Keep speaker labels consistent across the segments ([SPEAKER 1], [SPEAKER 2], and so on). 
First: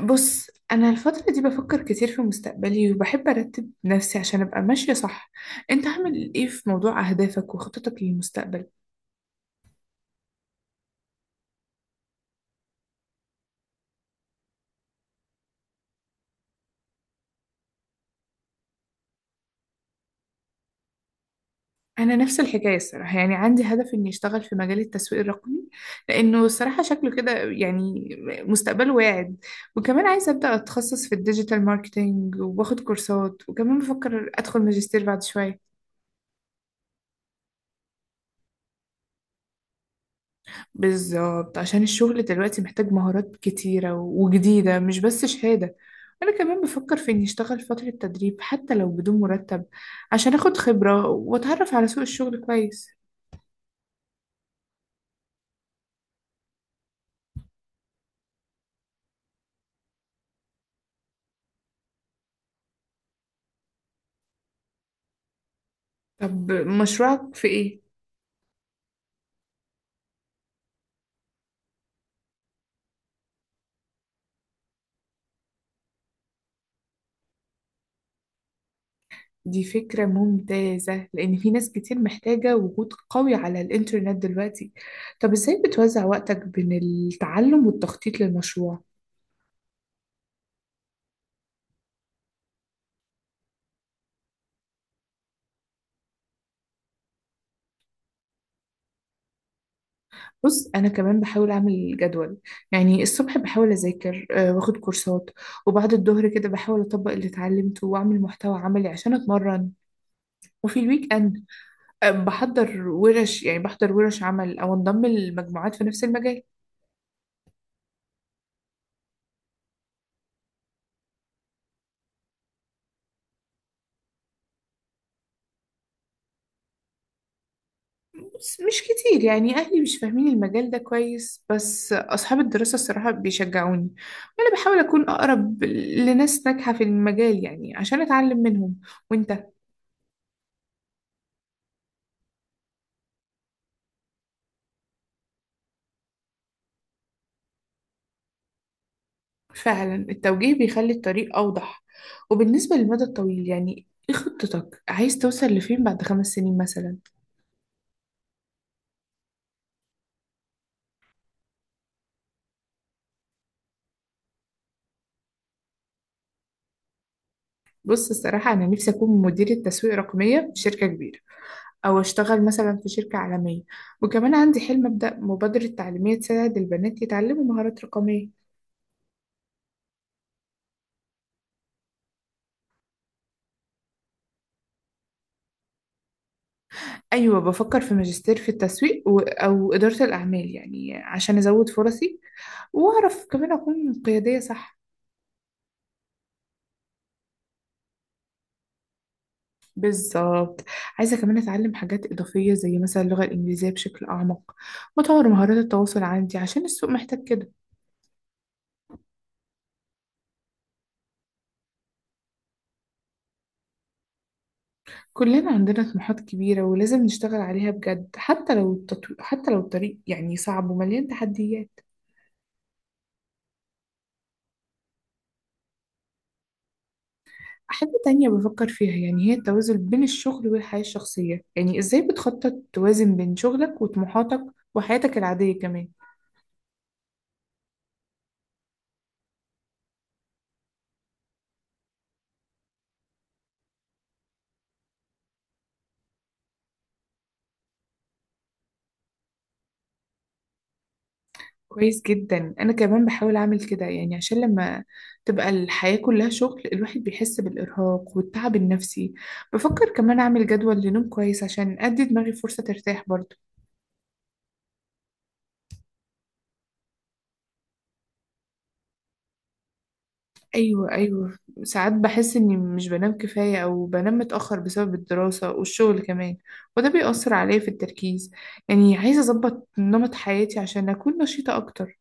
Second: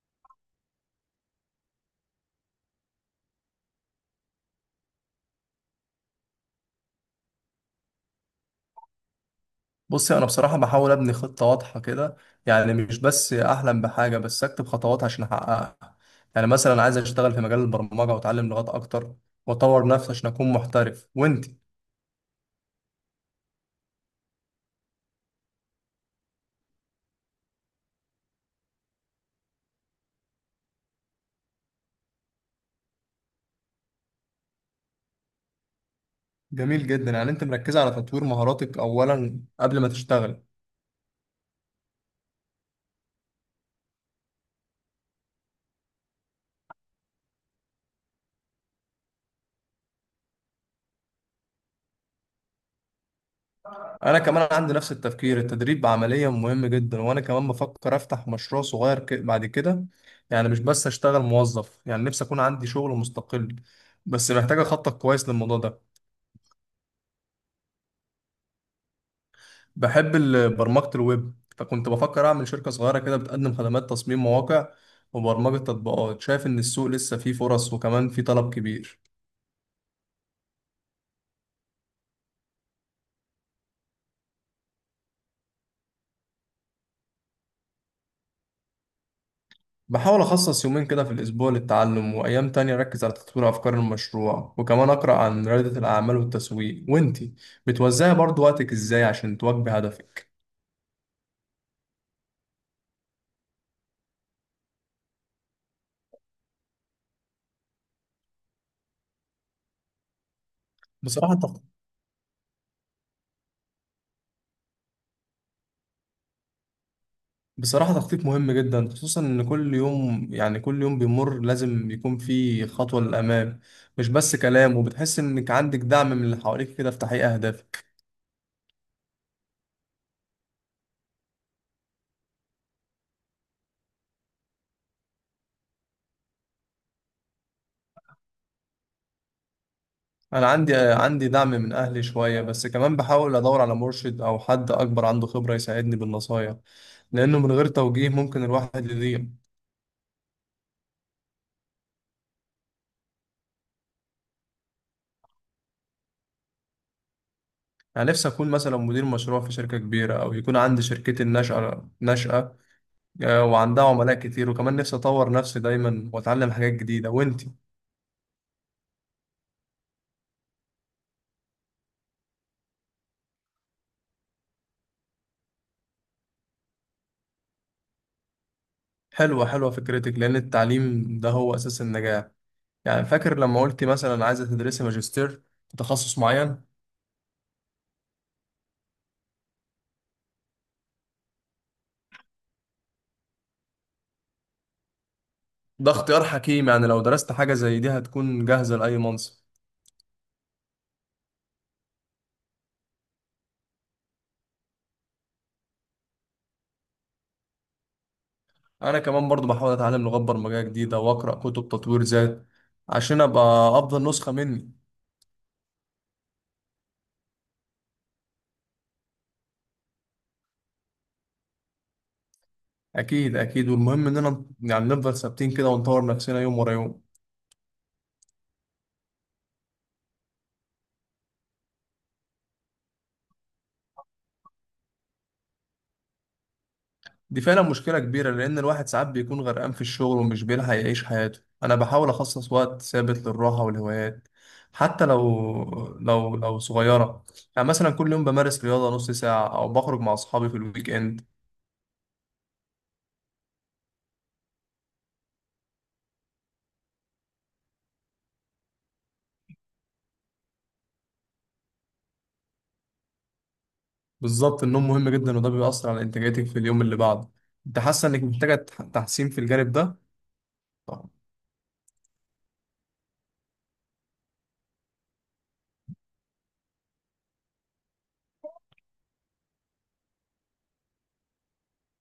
[SPEAKER 1] بص، أنا الفترة دي بفكر كتير في مستقبلي وبحب أرتب نفسي عشان أبقى ماشية صح. أنت عامل إيه في موضوع أهدافك وخططك للمستقبل؟
[SPEAKER 2] بصي، انا بصراحه بحاول ابني خطه واضحه كده. يعني مش بس احلم بحاجه، بس اكتب خطوات عشان احققها. يعني مثلا عايز اشتغل في مجال البرمجه واتعلم لغات اكتر، واطور نفسي عشان اكون محترف. وانت؟
[SPEAKER 1] أنا نفس الحكاية الصراحة، يعني عندي هدف إني أشتغل في مجال التسويق الرقمي، لأنه الصراحة شكله كده يعني مستقبله واعد. وكمان عايزة أبدأ أتخصص في الديجيتال ماركتينج وباخد كورسات، وكمان بفكر أدخل ماجستير بعد شوية.
[SPEAKER 2] جميل جدا، يعني انت مركزه على تطوير مهاراتك اولا قبل ما تشتغل.
[SPEAKER 1] بالظبط، عشان الشغل دلوقتي محتاج مهارات كتيرة وجديدة مش بس شهادة. أنا كمان بفكر في إني أشتغل فترة تدريب حتى لو بدون مرتب، عشان أخد خبرة وأتعرف على سوق الشغل كويس.
[SPEAKER 2] انا كمان عندي نفس التفكير، التدريب عمليا مهم جدا. وانا كمان بفكر افتح مشروع صغير بعد كده. يعني مش بس اشتغل موظف، يعني نفسي اكون عندي شغل مستقل، بس محتاجه اخطط كويس للموضوع ده.
[SPEAKER 1] طب مشروعك في إيه؟
[SPEAKER 2] بحب برمجة الويب، فكنت بفكر أعمل شركة صغيرة كده بتقدم خدمات تصميم مواقع وبرمجة تطبيقات. شايف إن السوق لسه فيه فرص، وكمان فيه طلب كبير.
[SPEAKER 1] دي فكرة ممتازة لأن في ناس كتير محتاجة وجود قوي على الإنترنت دلوقتي. طب إزاي بتوزع وقتك بين التعلم والتخطيط للمشروع؟
[SPEAKER 2] بحاول أخصص يومين كده في الأسبوع للتعلم، وأيام تانية أركز على تطوير أفكار المشروع، وكمان أقرأ عن ريادة الأعمال والتسويق. وإنتي بتوزعي برضو وقتك إزاي عشان تواكبي هدفك؟
[SPEAKER 1] بص، انا كمان بحاول اعمل جدول. يعني الصبح بحاول اذاكر واخد كورسات، وبعد الظهر كده بحاول اطبق اللي اتعلمته واعمل محتوى عملي عشان اتمرن. وفي الويك
[SPEAKER 2] بصراحة
[SPEAKER 1] اند بحضر ورش، يعني بحضر ورش عمل او انضم لمجموعات في نفس المجال.
[SPEAKER 2] بصراحة، تخطيط مهم جدا، خصوصا إن كل يوم بيمر لازم يكون فيه خطوة للأمام، مش بس كلام. وبتحس إنك عندك دعم من اللي حواليك كده في تحقيق أهدافك؟
[SPEAKER 1] بس مش كتير، يعني اهلي مش فاهمين المجال ده كويس، بس اصحاب الدراسة الصراحة بيشجعوني، وانا بحاول اكون اقرب لناس ناجحة في المجال يعني عشان اتعلم منهم. وانت؟
[SPEAKER 2] أنا عندي دعم من أهلي شوية، بس كمان بحاول أدور على مرشد أو حد أكبر عنده خبرة يساعدني بالنصايح، لأنه من غير توجيه ممكن الواحد يضيع.
[SPEAKER 1] فعلا التوجيه بيخلي الطريق أوضح. وبالنسبة للمدى الطويل يعني ايه خطتك، عايز توصل لفين بعد 5 سنين مثلا؟
[SPEAKER 2] أنا نفسي أكون مثلا مدير مشروع في شركة كبيرة، أو يكون عندي شركتي الناشئة. وعندها عملاء كتير، وكمان نفسي أطور نفسي دايما وأتعلم حاجات جديدة. وأنت؟
[SPEAKER 1] بص، الصراحة أنا نفسي أكون مديرة تسويق رقمية في شركة كبيرة، أو أشتغل مثلا في شركة عالمية. وكمان عندي حلم أبدأ مبادرة تعليمية تساعد البنات يتعلموا مهارات رقمية.
[SPEAKER 2] حلوة حلوة فكرتك، لأن التعليم ده هو أساس النجاح. يعني فاكر لما قلت مثلا عايزة تدرسي ماجستير في تخصص معين.
[SPEAKER 1] أيوة، بفكر في ماجستير في التسويق أو إدارة الأعمال، يعني عشان أزود فرصي وأعرف كمان أكون قيادية صح.
[SPEAKER 2] ده اختيار حكيم، يعني لو درست حاجة زي دي هتكون جاهزة لأي منصب.
[SPEAKER 1] بالظبط. عايزة كمان أتعلم حاجات إضافية زي مثلا اللغة الإنجليزية بشكل أعمق، وأطور مهارات التواصل عندي عشان السوق محتاج كده.
[SPEAKER 2] أنا كمان برضو بحاول أتعلم لغات برمجية جديدة وأقرأ كتب تطوير ذات، عشان أبقى أفضل نسخة مني.
[SPEAKER 1] كلنا عندنا طموحات كبيرة ولازم نشتغل عليها بجد، حتى لو حتى لو الطريق يعني صعب ومليان تحديات.
[SPEAKER 2] أكيد أكيد، والمهم إننا يعني نفضل ثابتين كده ونطور نفسنا يوم ورا يوم.
[SPEAKER 1] حاجة تانية بفكر فيها يعني هي التوازن بين الشغل والحياة الشخصية. يعني إزاي بتخطط توازن بين شغلك وطموحاتك وحياتك العادية كمان؟
[SPEAKER 2] دي فعلا مشكلة كبيرة، لأن الواحد ساعات بيكون غرقان في الشغل ومش بيلحق يعيش حياته. أنا بحاول أخصص وقت ثابت للراحة والهوايات، حتى لو صغيرة. يعني مثلا كل يوم بمارس رياضة نص ساعة، أو بخرج مع أصحابي في الويك إند.
[SPEAKER 1] كويس جدا. انا كمان بحاول اعمل كده، يعني عشان لما تبقى الحياة كلها شغل الواحد بيحس بالارهاق والتعب النفسي. بفكر كمان اعمل جدول لنوم كويس عشان ادي دماغي فرصة ترتاح برضه.
[SPEAKER 2] بالظبط، النوم مهم جدا، وده بيأثر على إنتاجيتك في اليوم اللي بعده. أنت حاسة إنك محتاجة تحسين في الجانب ده؟
[SPEAKER 1] ايوه
[SPEAKER 2] طبعاً.
[SPEAKER 1] ايوه. ساعات بحس اني مش بنام كفاية او بنام متأخر بسبب الدراسة والشغل كمان، وده بيأثر عليا في التركيز. يعني عايزة اظبط نمط حياتي عشان اكون نشيطة اكتر.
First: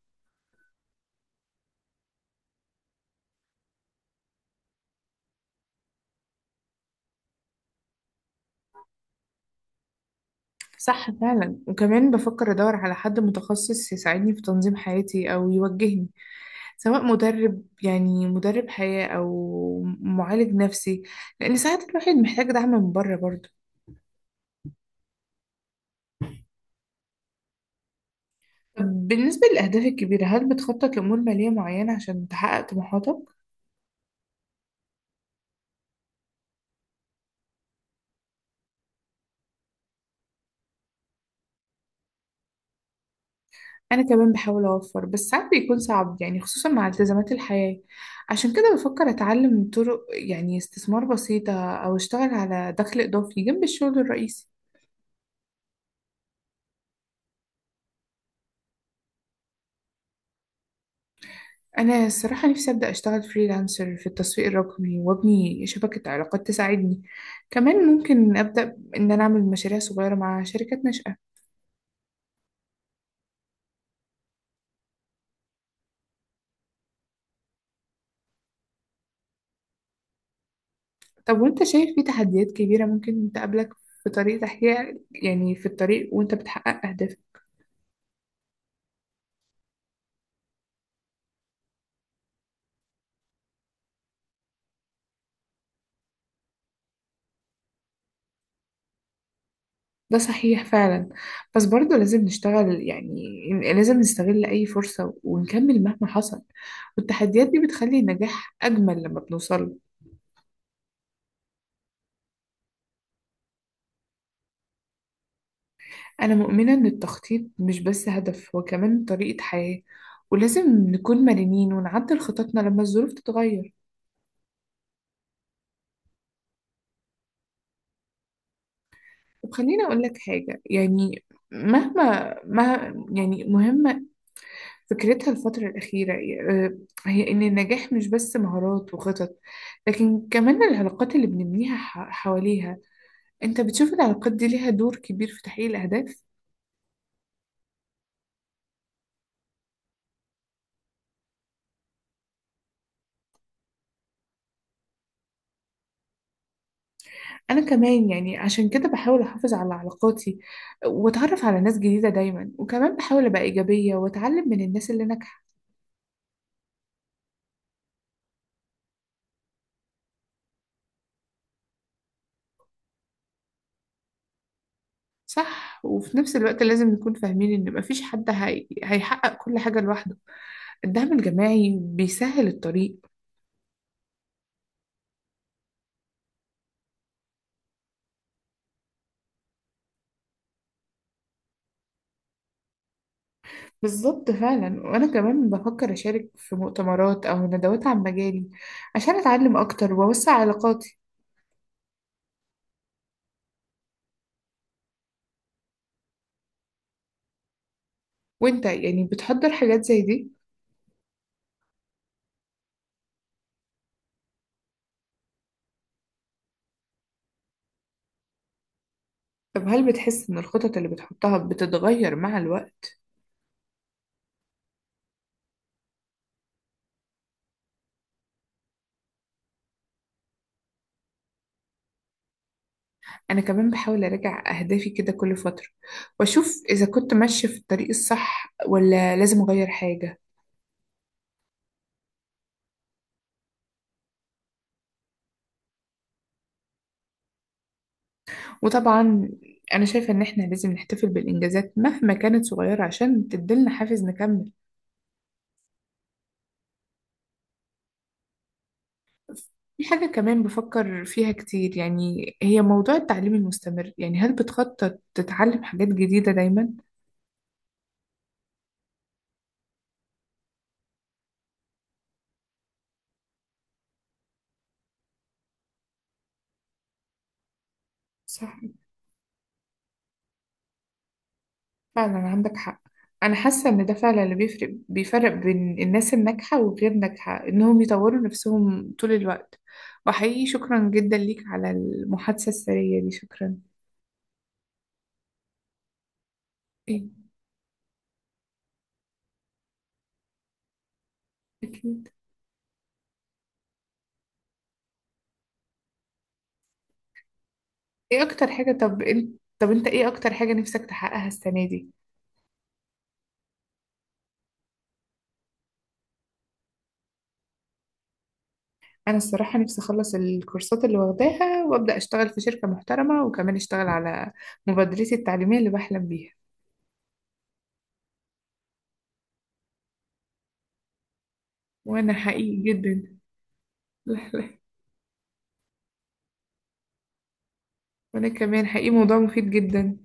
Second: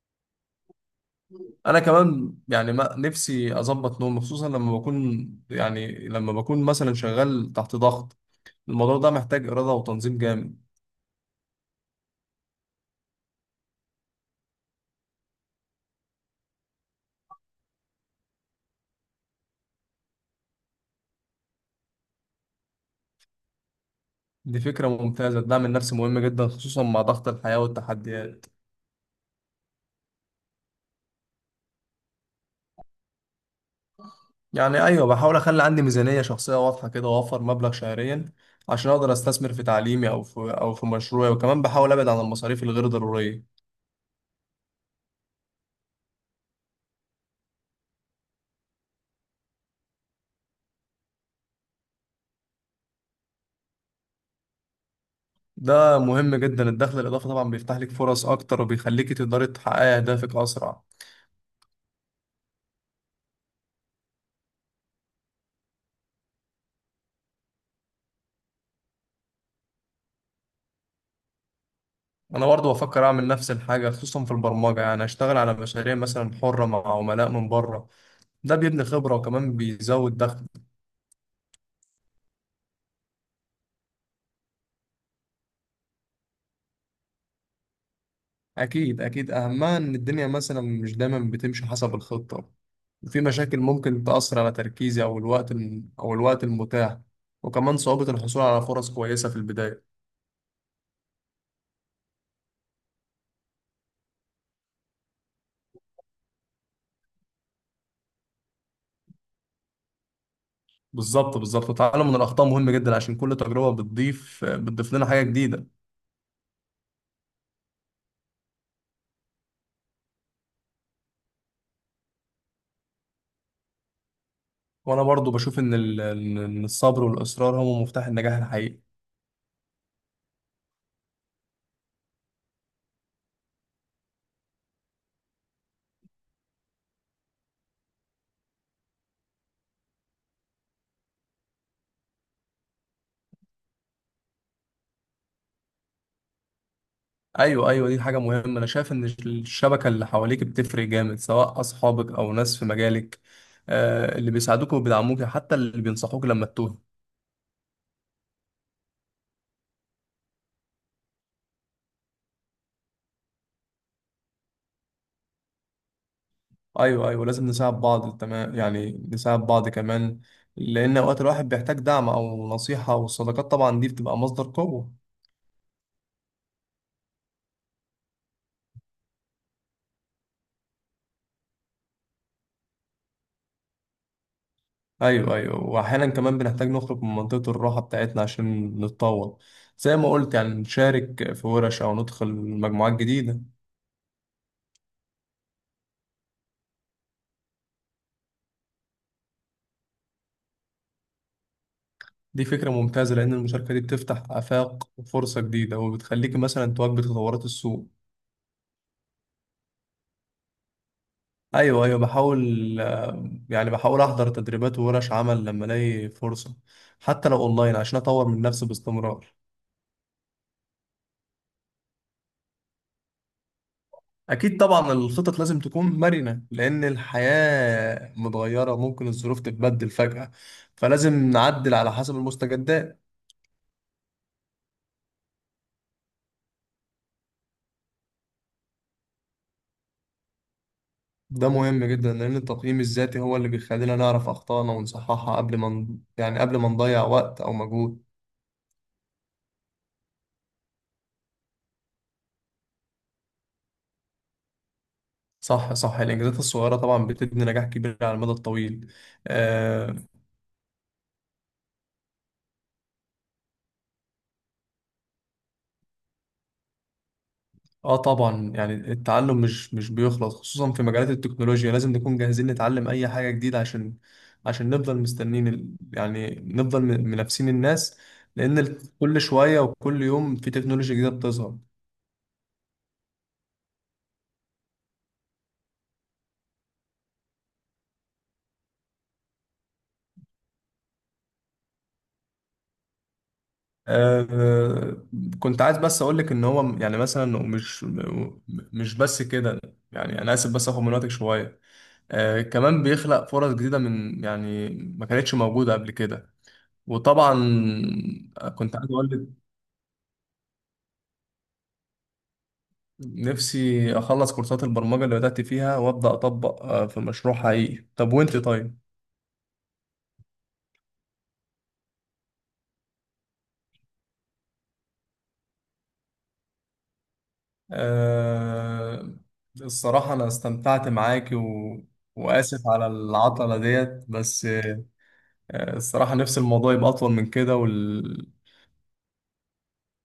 [SPEAKER 2] أنا كمان يعني ما نفسي أظبط نومي، خصوصا لما بكون مثلا شغال تحت ضغط. الموضوع ده محتاج إرادة وتنظيم جامد.
[SPEAKER 1] صح فعلا. وكمان بفكر ادور على حد متخصص يساعدني في تنظيم حياتي او يوجهني، سواء مدرب يعني مدرب حياة أو معالج نفسي، لأن ساعات الواحد محتاج دعم من بره برضه.
[SPEAKER 2] دي فكرة ممتازة، الدعم النفسي مهم جدا، خصوصا مع ضغط الحياة والتحديات.
[SPEAKER 1] طب بالنسبة للأهداف الكبيرة، هل بتخطط لأمور مالية معينة عشان تحقق طموحاتك؟
[SPEAKER 2] يعني أيوة، بحاول أخلي عندي ميزانية شخصية واضحة كده، وأوفر مبلغ شهريا عشان أقدر أستثمر في تعليمي أو في مشروعي، وكمان بحاول أبعد عن المصاريف الغير ضرورية.
[SPEAKER 1] أنا كمان بحاول أوفر، بس ساعات بيكون صعب يعني خصوصا مع التزامات الحياة. عشان كده بفكر أتعلم طرق يعني استثمار بسيطة أو أشتغل على دخل إضافي جنب الشغل الرئيسي.
[SPEAKER 2] ده مهم جدا، الدخل الإضافي طبعا بيفتح لك فرص أكتر، وبيخليك تقدري تحققي أهدافك أسرع.
[SPEAKER 1] أنا الصراحة نفسي أبدأ أشتغل فريلانسر في التسويق الرقمي وأبني شبكة علاقات تساعدني. كمان ممكن أبدأ إن أنا أعمل مشاريع صغيرة مع شركات ناشئة.
[SPEAKER 2] أنا برضه بفكر أعمل نفس الحاجة، خصوصا في البرمجة. يعني أشتغل على مشاريع مثلا حرة مع عملاء من بره، ده بيبني خبرة وكمان بيزود دخل.
[SPEAKER 1] طب وأنت شايف في تحديات كبيرة ممكن تقابلك في طريق تحقيق يعني في الطريق وأنت بتحقق أهدافك؟
[SPEAKER 2] أكيد أكيد، أهمها إن الدنيا مثلا مش دايما بتمشي حسب الخطة، وفي مشاكل ممكن تأثر على تركيزي أو الوقت المتاح، وكمان صعوبة الحصول على فرص كويسة في البداية.
[SPEAKER 1] ده صحيح فعلا. بس برضه لازم نشتغل، يعني لازم نستغل أي فرصة ونكمل مهما حصل، والتحديات دي بتخلي النجاح أجمل لما بنوصله.
[SPEAKER 2] بالظبط بالظبط، التعلم من الأخطاء مهم جدا، عشان كل تجربة بتضيف لنا حاجة جديدة.
[SPEAKER 1] أنا مؤمنة إن التخطيط مش بس هدف، هو كمان طريقة حياة، ولازم نكون مرنين ونعدل خططنا لما الظروف تتغير.
[SPEAKER 2] وأنا برضو بشوف إن الصبر والإصرار هم مفتاح النجاح الحقيقي.
[SPEAKER 1] طب خليني أقول لك حاجة يعني. مهما ما يعني مهمة فكرتها الفترة الأخيرة، آه، هي إن النجاح مش بس مهارات وخطط، لكن كمان العلاقات اللي بنبنيها حواليها. أنت بتشوف العلاقات دي ليها دور كبير في تحقيق الأهداف؟
[SPEAKER 2] ايوه ايوه، دي حاجه مهمه. انا شايف ان الشبكه اللي حواليك بتفرق جامد، سواء اصحابك او ناس في مجالك، اللي بيساعدوك وبيدعموك، حتى اللي بينصحوك لما تتوه.
[SPEAKER 1] أنا كمان يعني عشان كده بحاول أحافظ على علاقاتي وأتعرف على ناس جديدة دايما، وكمان بحاول أبقى إيجابية وأتعلم من الناس اللي ناجحة.
[SPEAKER 2] ايوه ايوه، لازم نساعد بعض. تمام، يعني نساعد بعض كمان، لان اوقات الواحد بيحتاج دعم او نصيحه، والصداقات طبعا دي بتبقى مصدر قوه.
[SPEAKER 1] صح. وفي نفس الوقت لازم نكون فاهمين إن مفيش حد هيحقق كل حاجة لوحده، الدعم الجماعي بيسهل الطريق.
[SPEAKER 2] ايوه ايوه، واحيانا كمان بنحتاج نخرج من منطقه الراحه بتاعتنا عشان نتطور. زي ما قلت، يعني نشارك في ورش او ندخل مجموعات جديده.
[SPEAKER 1] بالظبط فعلا. وأنا كمان بفكر أشارك في مؤتمرات أو ندوات عن مجالي عشان أتعلم أكتر وأوسع علاقاتي.
[SPEAKER 2] دي فكرة ممتازة، لأن المشاركة دي بتفتح آفاق وفرصة جديدة، وبتخليك مثلا تواكب تطورات السوق.
[SPEAKER 1] وإنت يعني بتحضر حاجات زي دي؟
[SPEAKER 2] أيوه أيوه، بحاول آه، يعني بحاول أحضر تدريبات وورش عمل لما ألاقي فرصة، حتى لو أونلاين، عشان أطور من نفسي باستمرار.
[SPEAKER 1] طب هل بتحس إن الخطط اللي بتحطها بتتغير مع الوقت؟
[SPEAKER 2] أكيد طبعا، الخطط لازم تكون مرنة، لأن الحياة متغيرة وممكن الظروف تتبدل فجأة، فلازم نعدل على حسب المستجدات.
[SPEAKER 1] أنا كمان بحاول أراجع أهدافي كده كل فترة، وأشوف إذا كنت ماشية في الطريق الصح ولا لازم أغير حاجة.
[SPEAKER 2] ده مهم جدا، لأن التقييم الذاتي هو اللي بيخلينا نعرف أخطائنا ونصححها قبل ما نضيع وقت أو مجهود.
[SPEAKER 1] وطبعا، أنا شايفة إن إحنا لازم نحتفل بالإنجازات مهما كانت صغيرة عشان تديلنا حافز نكمل.
[SPEAKER 2] صح صح، الإنجازات الصغيرة طبعا بتبني نجاح كبير على المدى الطويل.
[SPEAKER 1] في
[SPEAKER 2] آه.
[SPEAKER 1] حاجة كمان بفكر فيها كتير، يعني هي موضوع التعليم المستمر. يعني هل بتخطط تتعلم حاجات جديدة دايما؟
[SPEAKER 2] آه، طبعا، يعني التعلم مش بيخلص، خصوصا في مجالات التكنولوجيا. لازم نكون جاهزين نتعلم أي حاجة جديدة، عشان نفضل منافسين الناس،
[SPEAKER 1] صح،
[SPEAKER 2] لأن كل شوية وكل يوم في تكنولوجيا جديدة بتظهر.
[SPEAKER 1] فعلا عندك حق. أنا حاسة إن ده فعلا اللي بيفرق بين الناس الناجحة وغير ناجحة، إنهم يطوروا نفسهم طول الوقت. وحقيقي شكرا جدا ليك على المحادثة السرية دي، شكرا.
[SPEAKER 2] آه، كنت عايز بس اقول لك ان هو م- يعني
[SPEAKER 1] إيه؟
[SPEAKER 2] مثلا مش م- مش بس كده. يعني انا اسف بس اخد من وقتك شويه.
[SPEAKER 1] أكيد.
[SPEAKER 2] كمان بيخلق فرص جديده من، يعني، ما كانتش موجوده قبل كده. وطبعا
[SPEAKER 1] إيه أكتر حاجة
[SPEAKER 2] كنت عايز
[SPEAKER 1] طب
[SPEAKER 2] اقول
[SPEAKER 1] إنت
[SPEAKER 2] لك
[SPEAKER 1] طب أنت إيه أكتر حاجة نفسك تحققها السنة دي؟
[SPEAKER 2] نفسي اخلص كورسات البرمجه اللي بدات فيها وابدا اطبق في مشروع حقيقي. طب وانت؟ طيب.
[SPEAKER 1] أنا الصراحة نفسي أخلص الكورسات اللي واخداها وأبدأ أشتغل في شركة محترمة، وكمان أشتغل على مبادرتي التعليمية اللي بحلم بيها.
[SPEAKER 2] آه، الصراحه انا استمتعت معاكي
[SPEAKER 1] وأنا حقيقي
[SPEAKER 2] واسف على
[SPEAKER 1] جدا.
[SPEAKER 2] العطله ديت
[SPEAKER 1] لا
[SPEAKER 2] بس.
[SPEAKER 1] لا.
[SPEAKER 2] الصراحة نفس الموضوع يبقى أطول من كده
[SPEAKER 1] وأنا كمان حقيقي موضوع مفيد جدا.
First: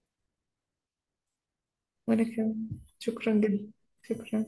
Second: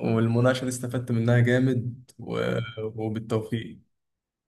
[SPEAKER 2] والمناقشة دي استفدت منها جامد
[SPEAKER 1] وأنا كمان. شكرا جدا.
[SPEAKER 2] وبالتوفيق.
[SPEAKER 1] شكرا.